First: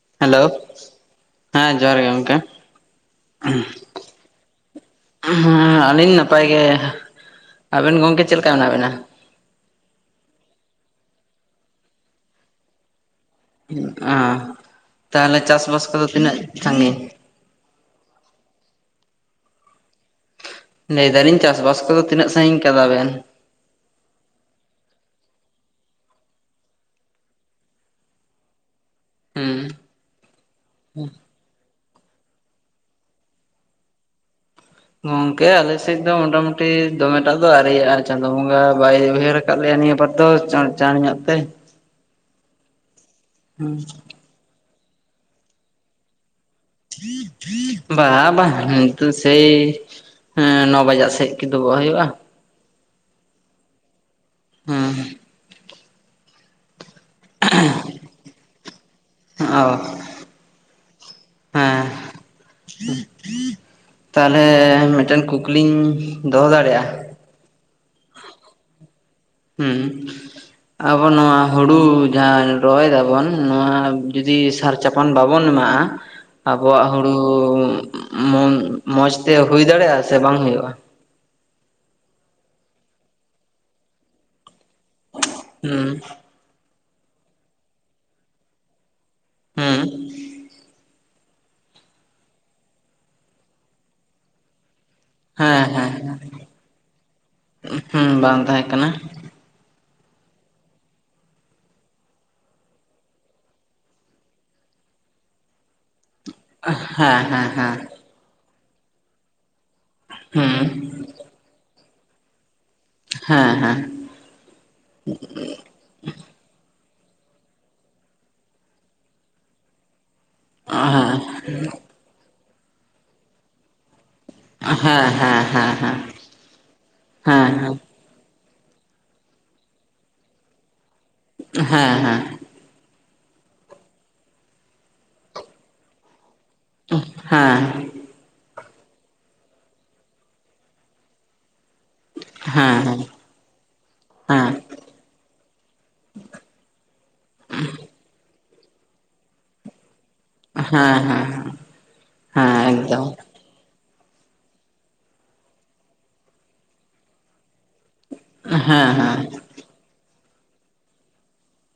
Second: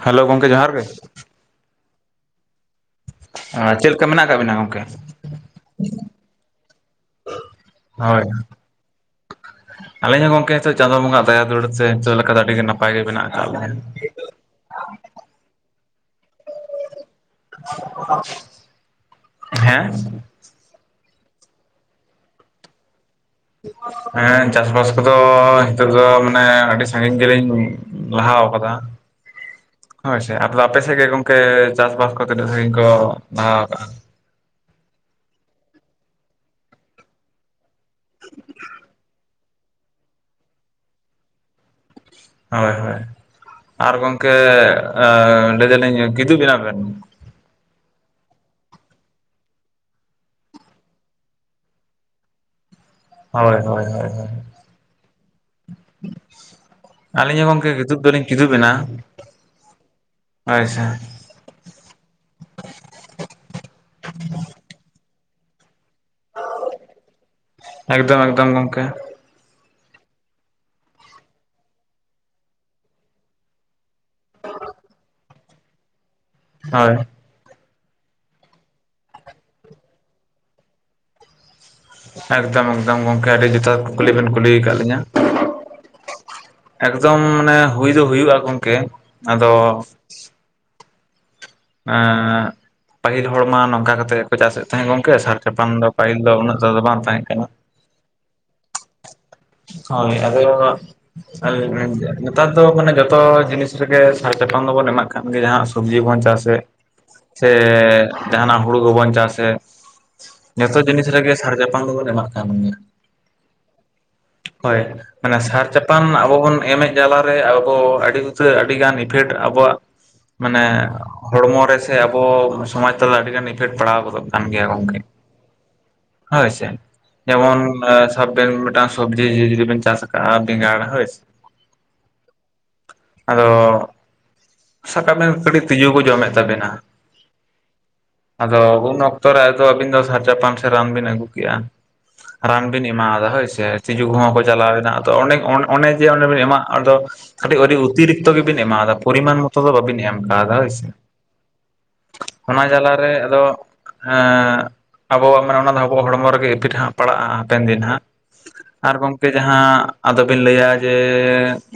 Hello hello ᱜᱚᱝᱠᱮ ᱡᱚᱦᱟᱨ ᱜᱮ ᱾ᱦᱮᱸ ᱡᱚᱦᱟᱨ ᱜᱮ ᱜᱚᱝᱠᱮ᱾ ᱟᱨ ᱪᱮᱫ ᱞᱮᱠᱟ ᱢᱮᱱᱟᱜ ᱠᱟᱜ ᱵᱮᱱᱟ? ᱦᱮᱸᱻ ᱟᱹᱞᱤᱧ ᱱᱟᱯᱟᱭ ᱜᱮ᱾ ᱟᱵᱮᱱ ᱜᱚᱝᱠᱮ ᱦᱳᱭ ᱪᱮᱫ ᱞᱮᱠᱟ ᱢᱮᱱᱟᱜ ᱵᱤᱱᱟ? ᱟᱹᱞᱤᱧ ᱦᱚᱸ ᱜᱚᱝᱠᱮ ᱦᱤᱛᱳᱜ ᱪᱟᱸᱫᱳ ᱵᱚᱸᱜᱟ ᱟᱜ ᱫᱟᱭᱟ ᱫᱩᱞᱟᱹᱲ [unintelligible] ᱞᱮᱠᱟ ᱨᱮ ᱟᱹᱰᱤ ᱱᱟ ᱯᱟᱭ ᱜᱮ ᱢᱮᱱᱟᱜ ᱟᱠᱟᱜ [inaudible] ᱚᱸᱻ, ᱛᱟᱦᱚᱞᱮ ᱪᱟ ᱥᱵᱟᱥ ᱠᱚᱫᱚ ᱛᱤᱱᱟᱹᱜ ᱥᱟᱺᱜᱤᱧ? ᱦᱮᱸ? ᱞᱟᱹᱭ ᱮᱫᱟᱞᱤᱧ ᱪᱟᱥᱵᱟᱥ ᱠᱚᱫᱚ ᱛᱤᱱᱟᱹᱜ ᱥᱟᱺᱜᱤᱧ ᱠᱟᱫᱟ ᱵᱮᱱ? ᱦᱮᱸ ᱪᱟᱥ ᱵᱟᱥ ᱠᱚᱫᱚ ᱦᱤᱛᱳᱜ ᱫᱚ ᱢᱟᱱᱮ ᱟᱹᱰᱤ ᱥᱟᱺᱜᱤᱧ ᱜᱮᱞᱤᱧ ᱞᱟᱦᱟᱣ ᱟᱠᱟᱫᱟ᱾ ᱦᱩᱸ ᱦᱳᱭ ᱥᱮ ᱟᱫᱚ ᱟᱯᱮ ᱥᱮᱜ ᱜᱮ ᱜᱚᱝᱠᱮ ᱪᱟᱥ ᱵᱟᱥ ᱠᱚ ᱛᱤᱱᱟᱹᱜ ᱠᱚ ᱞᱟᱦᱟᱣ ᱠᱟᱜ-ᱟ? ᱜᱚᱝᱠᱮ ᱟᱞᱮ ᱥᱮᱫ ᱫᱚ ᱢᱚᱴᱟᱢᱩᱴᱤ ᱫᱚᱢᱮ ᱴᱟᱜ ᱫᱚ ᱟᱹᱣᱨᱤᱭᱟᱜ-ᱟ ᱟᱨ ᱪᱟᱸᱫᱚ ᱵᱚᱸᱜᱟ ᱵᱟᱭ ᱩᱭᱦᱟᱹᱨ ᱠᱟᱫ ᱞᱮᱭᱟ ᱱᱤᱭᱟᱹ ᱵᱟᱨ ᱫᱚ ᱪᱟᱬ ᱪᱟᱬ ᱧᱚᱜ ᱛᱮ ᱦᱳᱭ ᱦᱳᱭ, ᱟᱨ ᱜᱚᱝᱠᱮ ᱟᱸᱻ ᱞᱟᱹᱭ ᱫᱟᱞᱤᱧ ᱠᱤᱫᱩᱵ ᱮᱱᱟ ᱵᱮᱱ? ᱵᱟᱝ ᱵᱟᱝ ᱱᱤᱛᱚᱜ ᱥᱮᱭᱻ ᱦᱮᱸ ᱱᱚ ᱵᱟᱡᱟᱜ ᱥᱮᱜ ᱠᱤᱝᱩᱵᱚᱜ ᱦᱩᱭᱩᱜ-ᱟ᱾ ᱦᱚᱭ ᱦᱚᱭ ᱦᱚᱭ ᱦᱚᱭ᱾ ᱦᱮᱸ [inaudible] ᱟᱹᱞᱤᱧ ᱦᱚᱸ ᱜᱚᱝᱠᱮ ᱠᱤᱫᱩᱵ ᱫᱚ ᱞᱤᱧ ᱠᱤᱫᱩᱵ ᱮᱱᱟ, ᱚ ᱦᱳᱭ ᱥᱮ ᱾ ᱦᱮᱸ, ᱛᱟᱦᱚᱞᱮ ᱢᱤᱫᱴᱮᱱ ᱠᱩᱠᱞᱤᱧ ᱫᱚᱦᱚ ᱫᱟᱲᱮᱜᱼᱟ? ᱮᱠᱫᱚᱢ ᱮᱠᱫᱚᱢ ᱜᱚᱝᱠᱮ ᱾ ᱦᱩᱸ᱾ ᱟᱵᱚ ᱱᱚᱣᱟ ᱦᱩᱲᱩ ᱡᱟᱦᱟᱸ ᱨᱚᱦᱚᱭ ᱫᱟᱵᱚᱱ ᱱᱚᱣᱟ ᱡᱩᱫᱤ ᱥᱟᱨ ᱪᱟᱯᱟᱱ ᱵᱟᱵᱚᱱ ᱮᱢᱟᱜ-ᱟ, ᱟᱵᱚᱣᱟᱜ ᱦᱳᱭ ᱦᱩᱲᱩ ᱢᱚᱱ, ᱢᱚᱸᱡᱽ ᱛᱮ ᱦᱩᱭ ᱫᱟᱲᱮᱜᱼᱟ ᱥᱮ ᱵᱟᱝ ᱦᱩᱭᱩᱜᱼᱟ? ᱮᱠᱫᱚᱢ ᱮᱠᱫᱚᱢ ᱜᱚᱝᱠᱮ ᱟᱹᱰᱤ ᱡᱚᱛᱷᱟᱛ ᱠᱩᱠᱞᱤ ᱵᱮᱱ ᱠᱩᱞᱤ ᱠᱟᱜ ᱞᱤᱧᱟ ᱾ ᱦᱩᱸ᱾ ᱮᱠᱫᱚᱢ ᱢᱟᱱᱮ ᱦᱩᱭ ᱫᱚ ᱦᱩᱭᱩᱜᱼᱟ ᱜᱚᱝᱠᱮ, ᱟᱫᱚ ᱦᱩᱸ ᱮᱸᱜ, ᱯᱟᱹᱦᱤᱞ ᱦᱚᱲᱢᱟ ᱱᱚᱝᱠᱟ ᱠᱟᱛᱮᱫ ᱜᱮ ᱠᱚ ᱪᱟᱥᱮᱫ ᱛᱟᱦᱮᱸᱜ ᱜᱚᱝᱠᱮ ᱥᱟᱨ ᱦᱮᱸ ᱪᱟᱯᱟᱱ ᱫᱚ ᱦᱮᱸ ᱯᱟᱹᱦᱤᱞ ᱫᱚ ᱩᱱᱟᱹᱜ ᱴᱟᱜ ᱫᱚ ᱵᱟᱝ ᱛᱟᱦᱮᱸᱜ ᱠᱟᱱᱟ ᱾ ᱦᱩᱸ ᱵᱟᱝ ᱛᱟᱦᱮᱸ ᱠᱟᱱᱟ ᱦᱳᱭ ᱟᱫᱚ [inaudible] ᱱᱮᱛᱟᱨ ᱫᱚ ᱢᱟᱱᱮ ᱡᱚᱛᱚ ᱡᱤᱱᱤᱥ ᱨᱮᱜᱮ ᱥᱟᱨ ᱪᱟᱯᱟᱱ ᱫᱚᱵᱚᱱ ᱮᱢᱟᱜ ᱠᱟᱱ ᱜᱮ ᱡᱟᱦᱟᱸ ᱥᱚᱵᱡᱤ ᱵᱚᱱ ᱪᱟᱥ ᱨᱮ, ᱦᱮᱸ ᱦᱮᱸ ᱥᱮ ᱦᱮᱸ ᱡᱟᱦᱟᱸᱱᱟᱜ ᱦᱩᱲᱩ ᱠᱚᱵᱚᱱ ᱪᱟᱥᱮᱜ, ᱦᱩᱸ ᱡᱚᱛᱚ ᱡᱤᱱᱤᱥ ᱨᱮᱜᱮ ᱥᱟᱨ ᱪᱟᱯᱟᱱ ᱫᱚ ᱵᱚᱱ ᱮᱢᱟᱜ ᱠᱟᱱ ᱜᱮᱭᱟ ᱾ ᱦᱮᱸ ᱦᱮᱸ ᱦᱮᱸ ᱦᱮᱸ ᱦᱮᱸ ᱦᱮᱸ ᱦᱮᱸ ᱦᱮᱸ ᱦᱮᱸ ᱦᱮᱸ ᱦᱮᱸ ᱦᱮᱸ ᱦᱮᱸ ᱦᱮᱸ ᱦᱳᱭ, ᱢᱟᱱᱮ ᱥᱟᱨ ᱪᱟ ᱯᱟᱱ ᱟᱵᱚ ᱵᱚᱱ ᱮᱢᱮᱫ ᱡᱟᱞᱟ ᱨᱮ ᱟᱫᱚ ᱟᱹᱰᱤ ᱩᱛᱟᱹᱨ ᱟᱹᱰᱤᱜᱟᱱ ᱤᱯᱷᱮᱠᱴ ᱟᱵᱚᱣᱟᱜᱼᱼ ᱢᱟᱱᱮ ᱦᱚᱲᱢᱚ ᱨᱮ ᱥᱮ ᱟᱵᱚ ᱥᱚᱢᱟᱡᱽ ᱛᱟᱞᱟ ᱟᱹᱰᱤ ᱜᱟᱱ ᱤᱯᱷᱮᱠᱴ ᱯᱟᱲᱟᱣ ᱜᱚᱫᱚᱜ ᱠᱟᱱ ᱜᱮᱭᱟ ᱜᱚᱝᱠᱮ, ᱦᱮᱸ ᱦᱮᱸ ᱦᱳᱭ ᱥᱮ ᱡᱮᱢᱚᱱ ᱥᱟᱵ ᱵᱮᱱ ᱢᱤᱫᱴᱟᱝ ᱥᱚᱵᱽᱡᱤ [inaudible] ᱡᱚᱫᱤ ᱵᱮᱱ ᱪᱟᱥ ᱟᱠᱟᱜᱼᱟ ᱵᱮᱸᱜᱟᱲ ᱦᱳᱭ ᱦᱮᱸ ᱦᱮᱸ᱾ ᱟᱫᱚ, ᱥᱟᱵ ᱠᱟᱜ ᱵᱮᱱ ᱠᱟᱹᱴᱤᱡ ᱛᱤᱡᱩ ᱠᱚ ᱡᱚᱢᱮᱫ ᱛᱟᱵᱮᱱᱟ ᱾ ᱦᱮᱸ᱾ ᱟᱫᱚ ᱩᱱ ᱚᱠᱛᱚ ᱨᱮ ᱟᱫᱚ ᱟᱹᱵᱤᱱ ᱫᱚ ᱥᱟᱨ ᱪᱟᱯᱟᱱ ᱥᱮ ᱨᱟᱱ ᱵᱤᱱ ᱟᱹᱜᱩ ᱠᱮᱜᱼᱟ, ᱨᱟᱱ ᱵᱤᱱ ᱮᱢᱟᱣ ᱟᱫᱟ ᱦᱳᱭ ᱥᱮ ᱛᱤᱡᱩ ᱠᱚᱦᱚᱸ ᱠᱚ ᱪᱟᱞᱟᱣᱱᱟ ᱛᱚ ᱚᱱᱮᱠ ᱚᱱ ᱚᱱᱮ ᱡᱮ ᱚᱸᱰᱮ ᱵᱤᱱ ᱮᱢᱟᱜ ᱫᱚ ᱠᱟᱹᱴᱤᱡ ᱩᱨᱤ ᱩᱛᱤᱨᱤᱠᱛ ᱜᱮ ᱵᱤᱱ ᱮᱢᱟᱣᱫᱟᱨ ᱯᱚᱨᱤᱢᱟᱱ ᱢᱚᱛᱚ ᱫᱚ ᱵᱟᱵᱤᱱ ᱮᱢ ᱠᱟᱣᱫᱟ ᱦᱳᱭ ᱥᱮ ᱦᱮᱸ ᱦᱮᱸ ᱚᱱᱟ ᱮᱠᱫᱚᱢ ᱡᱟᱞᱟᱨᱮ ᱟᱫᱚ ᱮ ᱟᱵᱚᱣᱟᱜ ᱢᱟᱱᱮ ᱚᱱᱟ ᱫᱚ ᱟᱵᱚᱣᱟᱜ ᱦᱚᱲᱢᱚ ᱨᱮᱜᱮ ᱤᱯᱤᱴ ᱦᱟᱸᱜ ᱯᱟᱲᱟᱜᱼᱟ ᱦᱟᱯᱮᱱ ᱫᱤᱱ ᱦᱟᱸᱜ ᱦᱮᱸ ᱾ᱟᱨ ᱦᱮᱸ ᱜᱚᱝᱠᱮ ᱡᱟᱦᱟᱸ ᱟᱫᱚ ᱵᱤᱱ ᱞᱟᱹᱭᱟ ᱡᱮ